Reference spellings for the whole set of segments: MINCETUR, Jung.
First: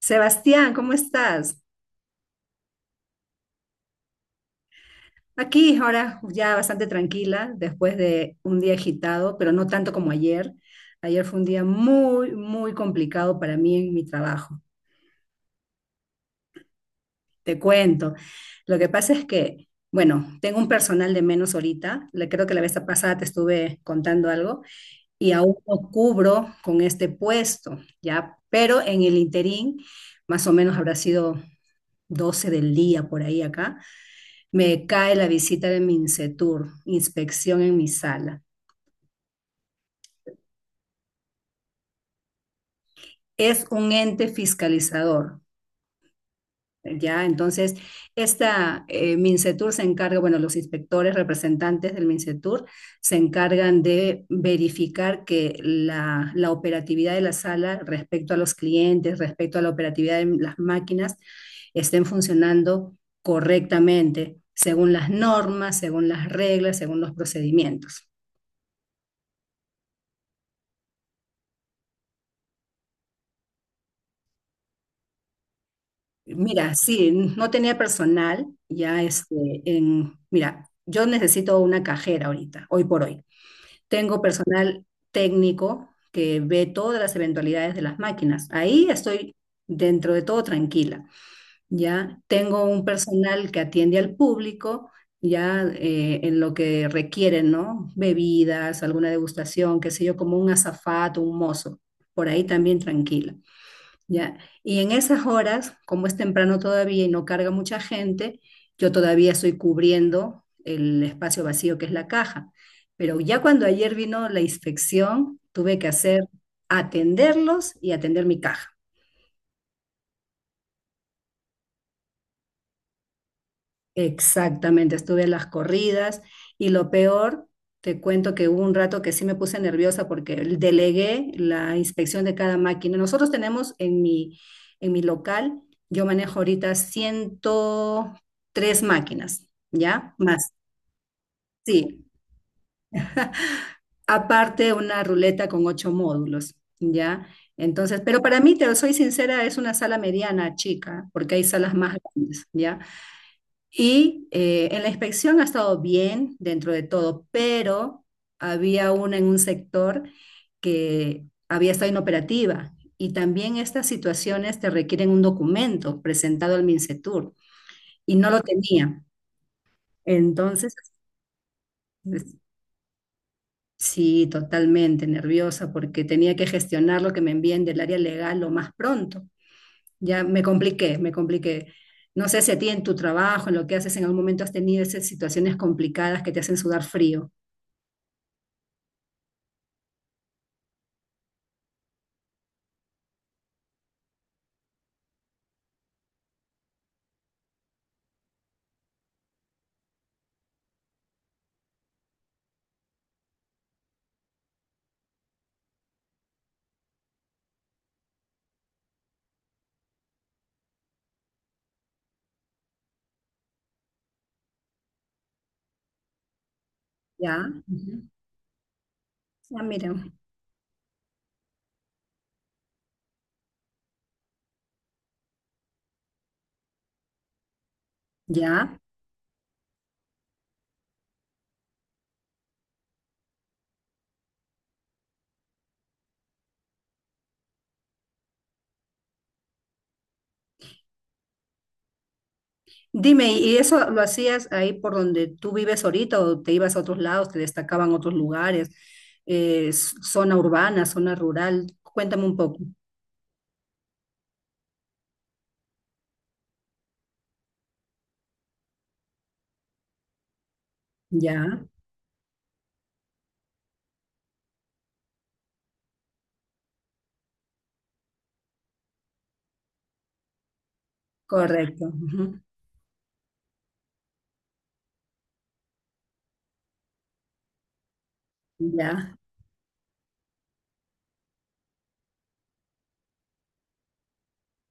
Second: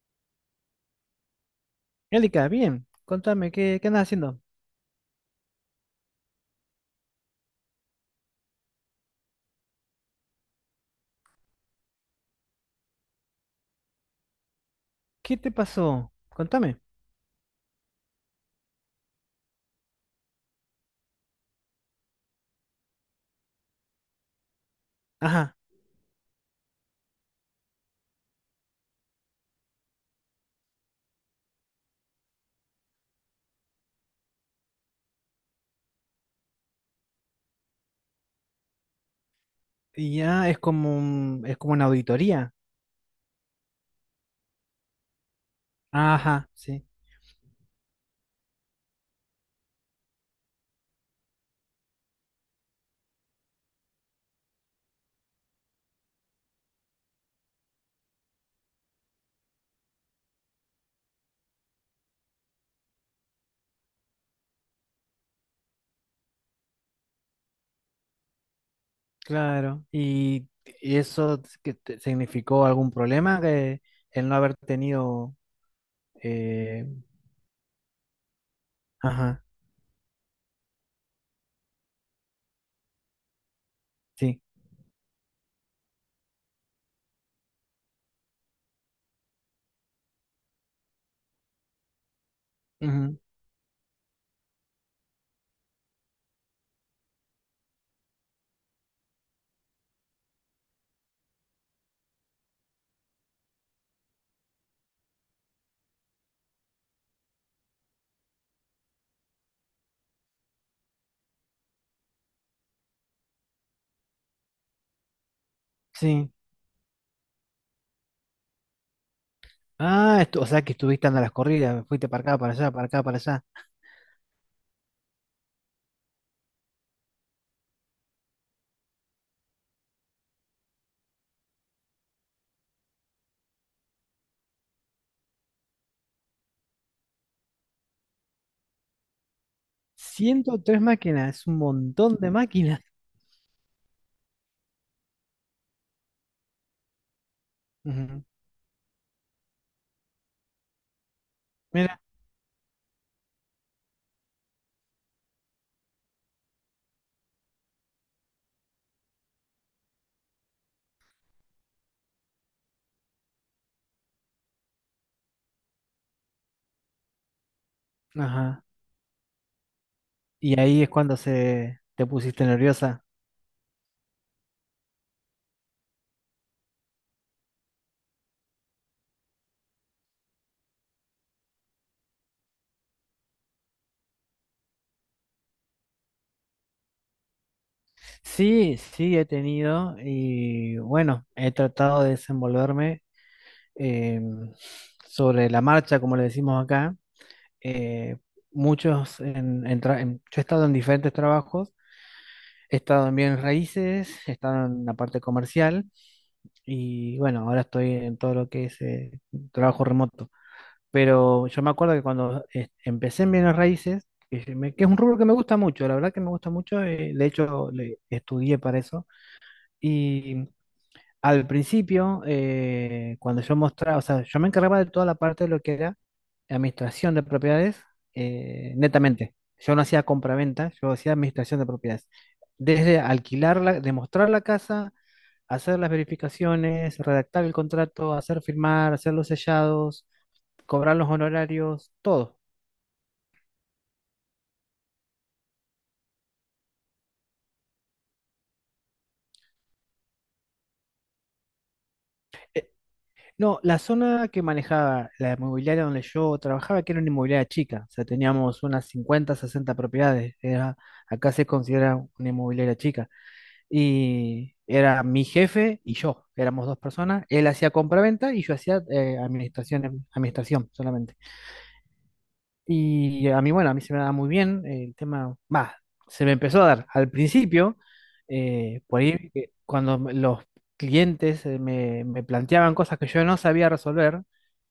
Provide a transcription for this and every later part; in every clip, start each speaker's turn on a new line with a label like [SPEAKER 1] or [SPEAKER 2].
[SPEAKER 1] Sebastián, ¿cómo estás?
[SPEAKER 2] Angélica, bien, contame, ¿qué andas haciendo?
[SPEAKER 1] Aquí ahora ya bastante tranquila después de un día agitado, pero no tanto como ayer. Ayer fue un día muy, muy complicado para mí en mi trabajo.
[SPEAKER 2] ¿Qué te pasó? Contame.
[SPEAKER 1] Te cuento. Lo que pasa es que, bueno, tengo un personal de menos ahorita. Le creo que la vez pasada te estuve contando algo y aún
[SPEAKER 2] Ajá,
[SPEAKER 1] no cubro con este puesto, ¿ya? Pero en el interín, más o menos habrá sido 12 del día por ahí acá. Me cae la visita de MINCETUR, inspección en mi sala.
[SPEAKER 2] y ya es como es como una auditoría.
[SPEAKER 1] Es un ente fiscalizador,
[SPEAKER 2] Ajá, sí,
[SPEAKER 1] ¿ya? Entonces, esta MINCETUR se encarga, bueno, los inspectores representantes del MINCETUR se encargan de verificar que la operatividad de la sala respecto a los clientes, respecto a la operatividad de las máquinas, estén funcionando correctamente, según las normas, según las reglas, según los procedimientos.
[SPEAKER 2] claro. ¿Y eso que significó algún problema que el no haber tenido
[SPEAKER 1] Mira,
[SPEAKER 2] eh,
[SPEAKER 1] sí, no tenía personal, ya
[SPEAKER 2] ajá,
[SPEAKER 1] este, en, mira, yo necesito una cajera ahorita, hoy por hoy. Tengo
[SPEAKER 2] sí.
[SPEAKER 1] personal técnico que ve todas las eventualidades de las máquinas. Ahí estoy dentro de todo tranquila, ya. Tengo un
[SPEAKER 2] Ujú,
[SPEAKER 1] personal que atiende al público, ya en lo que requieren, ¿no? Bebidas, alguna degustación, qué sé yo, como un azafato, un mozo. Por ahí también tranquila. Ya, y en esas horas, como es temprano todavía y no carga mucha gente, yo todavía estoy cubriendo el espacio vacío que es la caja. Pero ya cuando ayer vino la inspección, tuve que hacer
[SPEAKER 2] sí.
[SPEAKER 1] atenderlos y atender mi caja.
[SPEAKER 2] Ah, o sea que estuviste andando a las corridas, fuiste para acá, para allá, para acá, para allá.
[SPEAKER 1] Exactamente, estuve en las corridas y lo peor, te cuento que hubo un rato que sí me puse nerviosa porque delegué la inspección de cada máquina. Nosotros tenemos en mi local, yo manejo ahorita 103 máquinas, ¿ya? Más,
[SPEAKER 2] 103 máquinas, es un
[SPEAKER 1] sí.
[SPEAKER 2] montón de máquinas.
[SPEAKER 1] Aparte una ruleta con 8 módulos, ¿ya? Entonces, pero
[SPEAKER 2] Ujú,
[SPEAKER 1] para mí, te soy sincera, es una sala mediana, chica, porque hay salas más
[SPEAKER 2] mira,
[SPEAKER 1] grandes, ya. Y en la inspección ha estado bien dentro de todo, pero había una en un sector que había estado inoperativa. Y también estas situaciones te requieren un documento presentado al MINCETUR y no lo
[SPEAKER 2] ajá.
[SPEAKER 1] tenía.
[SPEAKER 2] Y
[SPEAKER 1] Entonces,
[SPEAKER 2] ahí es cuando se te
[SPEAKER 1] es-
[SPEAKER 2] pusiste nerviosa.
[SPEAKER 1] sí, totalmente nerviosa porque tenía que gestionar lo que me envíen del área legal lo más pronto. Ya me compliqué, me compliqué. No sé si a ti en tu trabajo, en lo que haces, en algún momento has tenido esas situaciones complicadas que te hacen sudar frío.
[SPEAKER 2] Sí, sí, he tenido y bueno, he tratado de desenvolverme eh, sobre la marcha, como le decimos acá. Eh, muchos, en tra- en- Yo he estado en diferentes trabajos, he estado en bienes raíces, he estado en la parte comercial y bueno, ahora estoy en todo lo que es trabajo remoto. Pero yo me acuerdo que cuando empecé en bienes raíces, que, que es un rubro que me gusta mucho, la verdad que me gusta mucho, de
[SPEAKER 1] Ya,
[SPEAKER 2] hecho
[SPEAKER 1] ujú.
[SPEAKER 2] estudié para eso.
[SPEAKER 1] Ah, mira,
[SPEAKER 2] Y al principio, cuando yo mostraba, o sea, yo me encargaba de toda la parte de lo que era administración de propiedades,
[SPEAKER 1] ya.
[SPEAKER 2] netamente. Yo no hacía compraventa, yo hacía administración de propiedades. Desde alquilarla, demostrar la casa, hacer las verificaciones, redactar el contrato, hacer firmar, hacer los sellados, cobrar los honorarios, todo.
[SPEAKER 1] Dime, ¿y eso lo hacías ahí por donde tú vives ahorita o te ibas a otros lados, te destacaban otros lugares, zona urbana, zona rural? Cuéntame un poco.
[SPEAKER 2] Eh, No, la zona que manejaba la inmobiliaria donde yo trabajaba, que era una inmobiliaria chica, o sea, teníamos unas 50, 60 propiedades, era, acá se
[SPEAKER 1] Ya,
[SPEAKER 2] considera una inmobiliaria chica, y era mi jefe y yo, éramos dos personas, él hacía compraventa y yo hacía administración, administración solamente.
[SPEAKER 1] correcto. Ujú,
[SPEAKER 2] Y a mí, bueno, a mí se me daba muy bien el tema, más, se me empezó a dar al principio, por
[SPEAKER 1] ya,
[SPEAKER 2] ahí cuando los clientes me planteaban cosas que yo no sabía resolver,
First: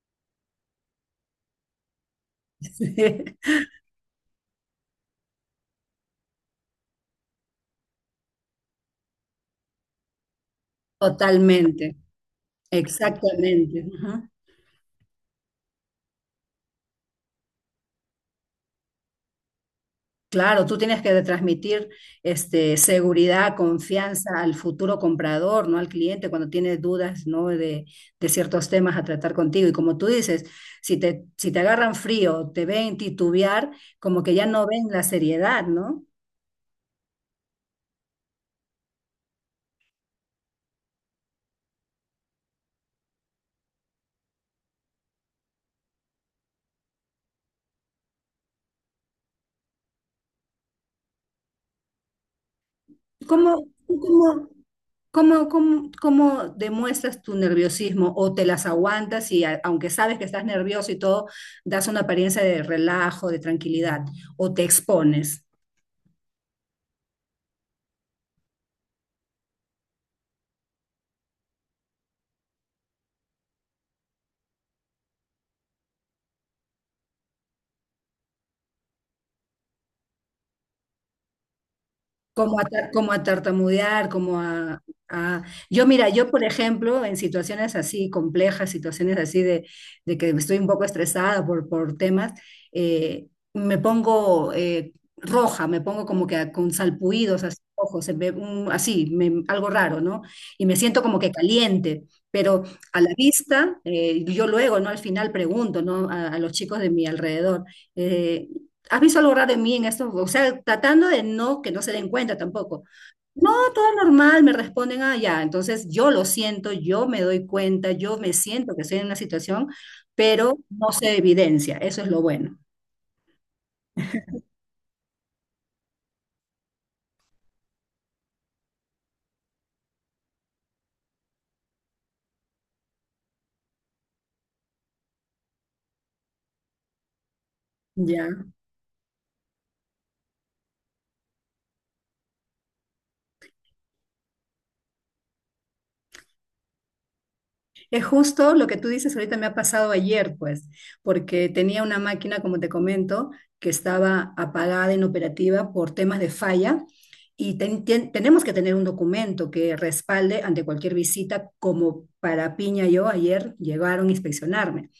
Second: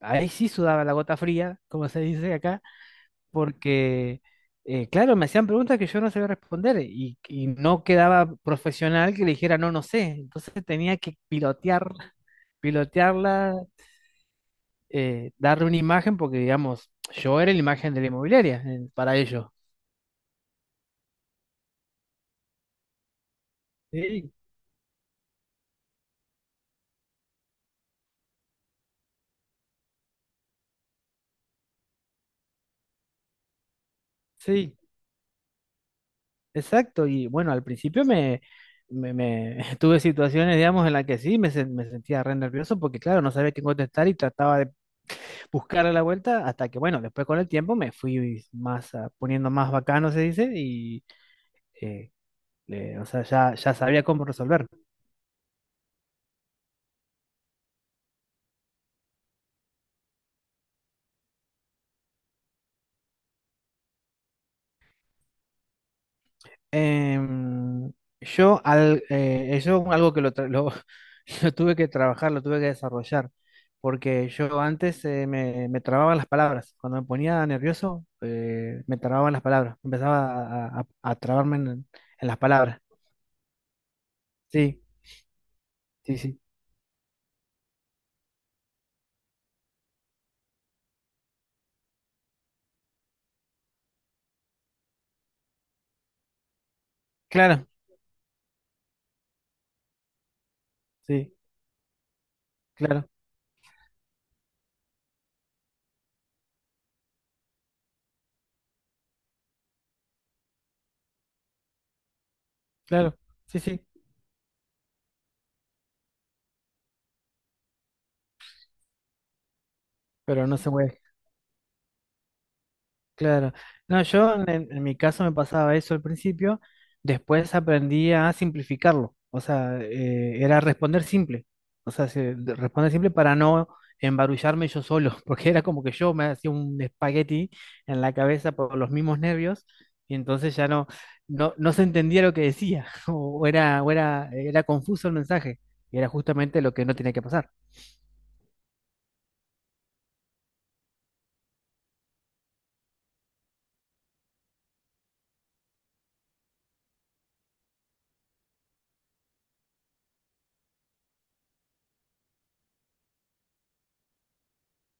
[SPEAKER 2] ahí sí sudaba la gota fría, como se dice acá, porque, claro, me hacían preguntas que yo no sabía responder y no quedaba profesional que le dijera no, no sé. Entonces tenía que pilotear,
[SPEAKER 1] totalmente,
[SPEAKER 2] pilotearla,
[SPEAKER 1] exactamente.
[SPEAKER 2] darle una imagen, porque, digamos, yo era la imagen de la inmobiliaria, para ellos.
[SPEAKER 1] Claro, tú tienes que transmitir este, seguridad,
[SPEAKER 2] Sí,
[SPEAKER 1] confianza al futuro comprador, ¿no? Al cliente cuando tiene dudas, ¿no? De ciertos temas a tratar contigo. Y como tú dices, si te, si te agarran frío, te ven titubear, como que ya no
[SPEAKER 2] sí,
[SPEAKER 1] ven la seriedad, ¿no?
[SPEAKER 2] exacto. Y bueno, al principio tuve situaciones, digamos, en las que sí me sentía re nervioso porque, claro, no sabía qué contestar y trataba de buscar a la vuelta hasta que, bueno, después con el tiempo me fui más poniendo más bacano, se dice, y eh, o sea,
[SPEAKER 1] ¿Cómo,
[SPEAKER 2] ya sabía cómo
[SPEAKER 1] cómo,
[SPEAKER 2] resolver.
[SPEAKER 1] cómo demuestras tu nerviosismo o te las aguantas y aunque sabes que estás nervioso y todo, das una apariencia de relajo, de tranquilidad o te expones?
[SPEAKER 2] Em, yo, eso algo que lo tuve que trabajar, lo tuve que desarrollar, porque yo antes me trababan las palabras, cuando me ponía nervioso, me trababan las palabras, empezaba a trabarme en las
[SPEAKER 1] Como a,
[SPEAKER 2] palabras.
[SPEAKER 1] como a tartamudear,
[SPEAKER 2] Sí,
[SPEAKER 1] a- yo, mira,
[SPEAKER 2] sí,
[SPEAKER 1] yo,
[SPEAKER 2] sí,
[SPEAKER 1] por ejemplo, en situaciones así complejas, situaciones así de que estoy un poco estresada por temas, eh, me pongo roja, me pongo como que con salpuidos así,
[SPEAKER 2] claro,
[SPEAKER 1] ojos, así, algo raro, ¿no? Y me siento como que
[SPEAKER 2] sí,
[SPEAKER 1] caliente, pero a
[SPEAKER 2] claro,
[SPEAKER 1] la vista, yo luego, ¿no? Al final pregunto, ¿no? A los chicos de mi alrededor eh, ¿has visto algo raro en mí en esto? O sea, tratando de no, que no se den cuenta tampoco.
[SPEAKER 2] claro,
[SPEAKER 1] No,
[SPEAKER 2] sí, sí,
[SPEAKER 1] todo normal, me responden, ah, ya. Entonces yo lo siento, yo me doy cuenta, yo me siento que estoy en una situación,
[SPEAKER 2] pero no
[SPEAKER 1] pero
[SPEAKER 2] se
[SPEAKER 1] no
[SPEAKER 2] mueve.
[SPEAKER 1] se evidencia. Eso es lo bueno.
[SPEAKER 2] Claro. No, yo en mi caso me pasaba eso al principio, después aprendí a simplificarlo, o sea, era responder simple, o sea, responder simple para no embarullarme yo solo, porque era como que yo me hacía un espagueti en la
[SPEAKER 1] Ya.
[SPEAKER 2] cabeza por los mismos nervios y entonces ya no se entendía lo que decía, o era confuso el mensaje, y era justamente lo que no tenía que pasar.
[SPEAKER 1] Es justo lo que tú dices ahorita me ha pasado ayer, pues, porque tenía una máquina, como te comento, que estaba apagada, inoperativa por temas de falla y tenemos que tener un documento que respalde ante cualquier visita, como para Piña yo ayer llegaron a inspeccionarme.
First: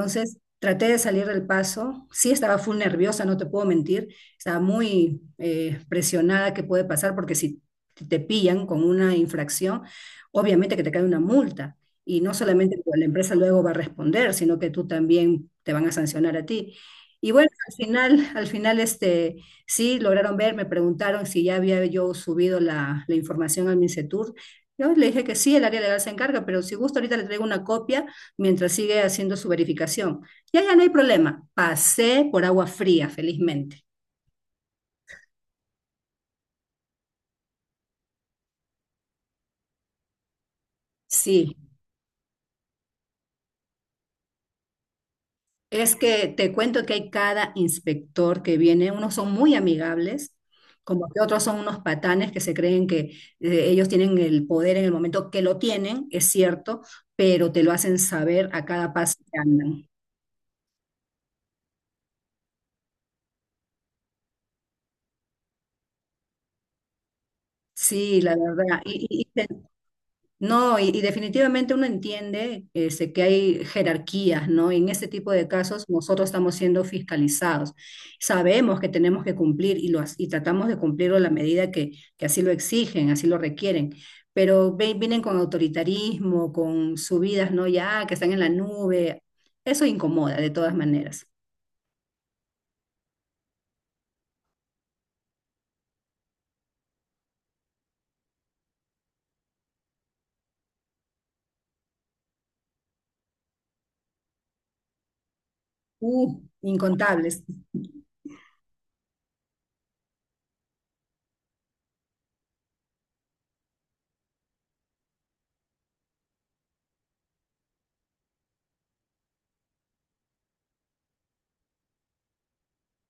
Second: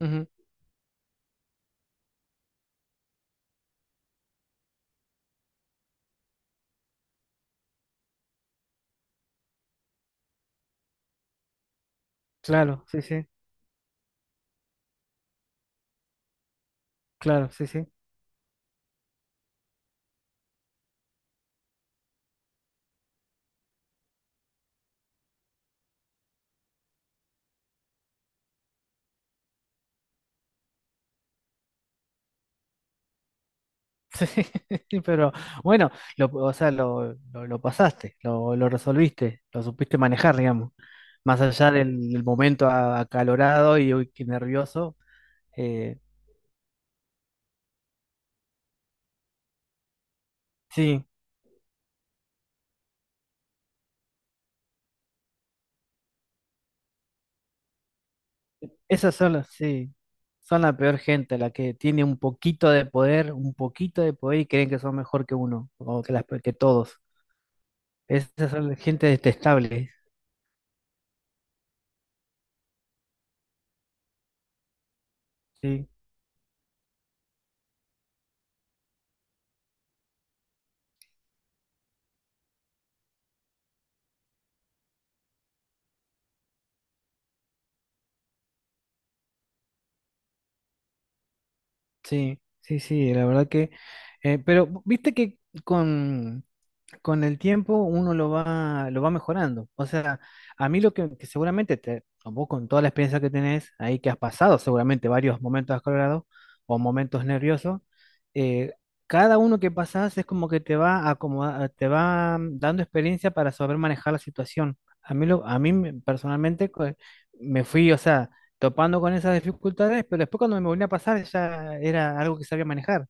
[SPEAKER 2] Ujú,
[SPEAKER 1] traté de salir del paso. Sí estaba full nerviosa, no te puedo mentir. Estaba muy presionada que puede pasar porque si te pillan con una infracción, obviamente que te cae una multa. Y no solamente
[SPEAKER 2] claro,
[SPEAKER 1] pues,
[SPEAKER 2] sí,
[SPEAKER 1] la
[SPEAKER 2] sí,
[SPEAKER 1] empresa luego va a responder, sino que tú también te van a sancionar a ti. Y bueno,
[SPEAKER 2] claro, sí, sí.
[SPEAKER 1] al final este, sí lograron ver, me preguntaron si ya había yo subido la información al MINCETUR. Yo le dije que sí, el área legal se encarga, pero si gusta ahorita le traigo una copia mientras sigue haciendo su verificación. Ya, ya no hay problema. Pasé por agua fría, felizmente.
[SPEAKER 2] Sí, pero bueno, lo pasaste, lo resolviste, lo supiste manejar, digamos. Más
[SPEAKER 1] Sí,
[SPEAKER 2] allá del momento acalorado y uy, qué nervioso.
[SPEAKER 1] es
[SPEAKER 2] eh,
[SPEAKER 1] que te cuento que hay cada inspector que viene, unos son muy amigables,
[SPEAKER 2] sí,
[SPEAKER 1] como que otros son unos patanes que se creen que ellos tienen el poder en el momento que lo tienen, es cierto, pero te lo hacen saber a cada paso
[SPEAKER 2] esas son
[SPEAKER 1] que andan.
[SPEAKER 2] sí, son la peor gente, la que tiene un poquito de poder, un poquito de poder y creen que son mejor que uno, que todos.
[SPEAKER 1] Sí, la
[SPEAKER 2] Esas son la
[SPEAKER 1] verdad.
[SPEAKER 2] gente detestable.
[SPEAKER 1] No, y definitivamente uno entiende este, que hay jerarquías, ¿no? En este tipo de casos
[SPEAKER 2] Sí,
[SPEAKER 1] nosotros estamos siendo fiscalizados. Sabemos que tenemos que cumplir y y tratamos de cumplirlo a la medida que así lo exigen, así lo requieren, pero vienen con autoritarismo, con subidas, ¿no? Ya, que están en la nube. Eso incomoda de todas maneras.
[SPEAKER 2] sí, sí, sí, la verdad que... pero viste que con... con el tiempo uno lo va mejorando. O sea, a mí lo que seguramente, te, o vos con toda la experiencia que tenés ahí que has pasado, seguramente varios momentos acalorados o momentos
[SPEAKER 1] Incontables.
[SPEAKER 2] nerviosos, eh, cada uno que pasás es como que te va dando experiencia para saber manejar la situación. A mí, a mí personalmente me fui, o sea, topando con esas dificultades, pero después cuando me volví a pasar ya era algo que sabía manejar.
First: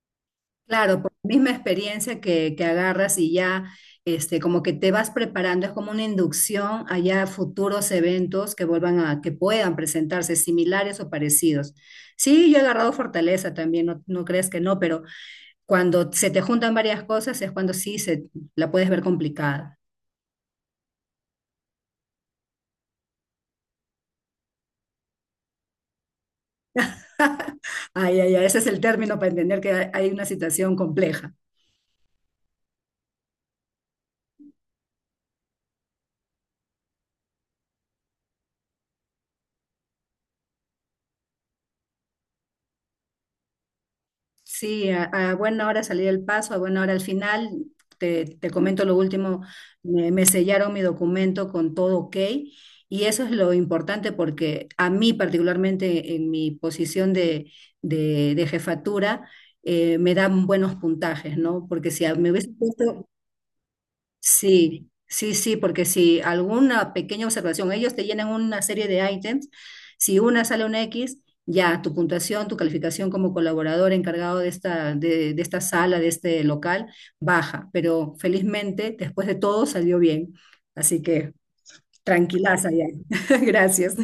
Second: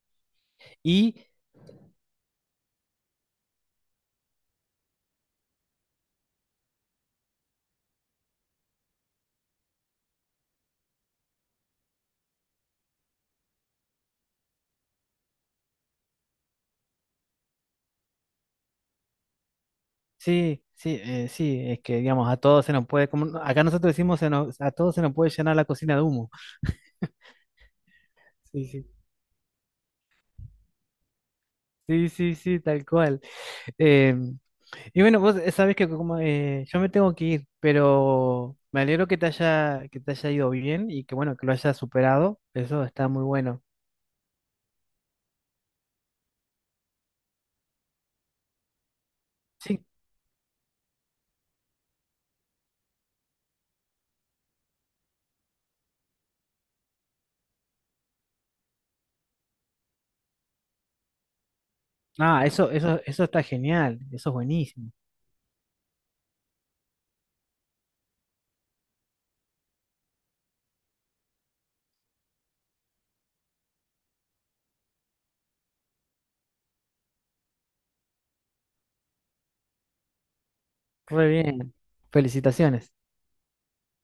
[SPEAKER 1] Claro, por
[SPEAKER 2] Y
[SPEAKER 1] la misma experiencia que agarras y ya este, como que te vas preparando, es como una inducción allá a futuros eventos que vuelvan a, que puedan presentarse similares o parecidos. Sí, yo he agarrado fortaleza también, no, no crees que no, pero cuando se te juntan varias cosas es cuando sí se la puedes ver complicada.
[SPEAKER 2] sí, sí, sí, es que digamos, a todos se nos puede, como acá nosotros decimos, a todos se nos puede llenar la cocina de humo.
[SPEAKER 1] Ay, ay, ay, ese
[SPEAKER 2] Sí,
[SPEAKER 1] es el
[SPEAKER 2] sí,
[SPEAKER 1] término para entender que hay una situación compleja.
[SPEAKER 2] sí, sí, sí, tal cual. Eh, y bueno, vos sabés que como yo me tengo que ir, pero me alegro que te haya ido bien y que bueno, que lo hayas superado. Eso está muy bueno.
[SPEAKER 1] Sí, a buena hora salí del paso, a buena hora al final. Te comento lo último,
[SPEAKER 2] Sí,
[SPEAKER 1] me sellaron mi documento con todo ok y eso es lo importante porque a mí particularmente en mi posición de, de jefatura me dan buenos puntajes, ¿no? Porque si me
[SPEAKER 2] ah,
[SPEAKER 1] hubiese
[SPEAKER 2] eso, eso,
[SPEAKER 1] puesto,
[SPEAKER 2] eso está genial, eso es
[SPEAKER 1] sí,
[SPEAKER 2] buenísimo.
[SPEAKER 1] sí, sí, porque si alguna pequeña observación, ellos te llenan una serie de ítems, si una sale un X, ya tu puntuación, tu calificación como colaborador encargado de esta sala, de este local, baja, pero felizmente después de todo salió bien, así
[SPEAKER 2] Muy
[SPEAKER 1] que
[SPEAKER 2] bien.
[SPEAKER 1] tranquilaza ya.
[SPEAKER 2] Felicitaciones.
[SPEAKER 1] Gracias.